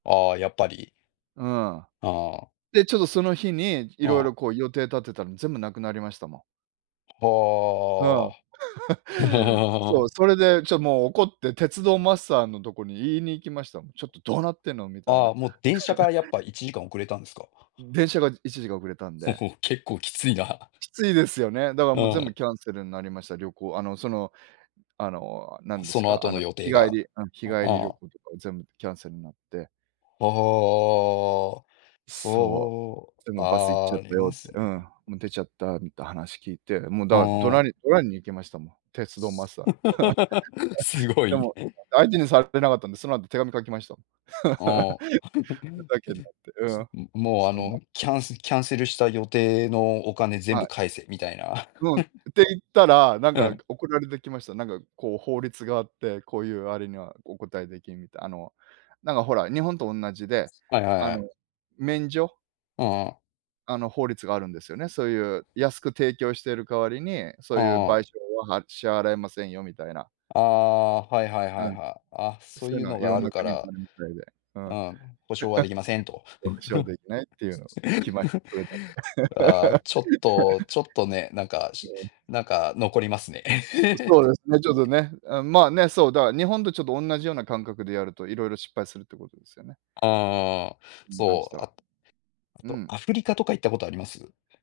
ああ、やっぱり。うん。ああ。で、ちょっとその日にいあろいあ。ろこう予定立てたの全部なくなりましたもん。うん。ああ。そう、それでちょ、もう怒って鉄道マスターのとこに言いに行きました。ちょっとどうなってんのみたいあな。あ、もう電車からやっぱ 1時間遅れたんですか？電車が1時間遅れたんで。結構きついな。きついですよね。だからうもう全ん。部キャンセルになりました、旅行、あの、その、あの、何でそすのか、あ後のの、予日定帰が、りうん、日う帰り旅ん。行とか全部キャンセルになって。ああ。そそう、う。でもバス行っちああ、ゃっあたりよまって。すうん、ね。もう出ちゃったみて話聞いて、もうだあから怒鳴あ。り怒鳴りに行きましたもん。鉄道マスター。す ごでい。も、相手にされてなかったんで、その後手紙書きました。ああ。ふ ざけんなって。うん。もう、あそんなの、キャンキャンセルした予定のお金全は部い。返せみたいな。うん、て言ったら、なんうかん。送られてきました。なんかこう法律があって、こういうあれにはお答えできんみたいな、あの、なんかほら、日本とおんなじで、はいはいあはい。の、免除うんうん。あの法律があるんですよね。そういう安く提供してる代わりに、そういうあ賠償あ。は、は、支払えませんよみたいな。ああ、はいはいはういん。はい。あ、そうそういいううのはのいがろあんるなか国にあら。るみたいで。ううん。ん、保証はできませんと。保証できないっていうの、きました。それだけ。ああ、ちょっとちょっとね、なん かうん。なんか残りますね。うん、そうですね、ちょっと ね、あ、まあね、そう、だから日本とちょっとおんなじような感覚でやると、いろいろ失敗するってことですよね。ああ、に関しそう、ては。あ、あうと、ん。アフリカとか行ったことあります？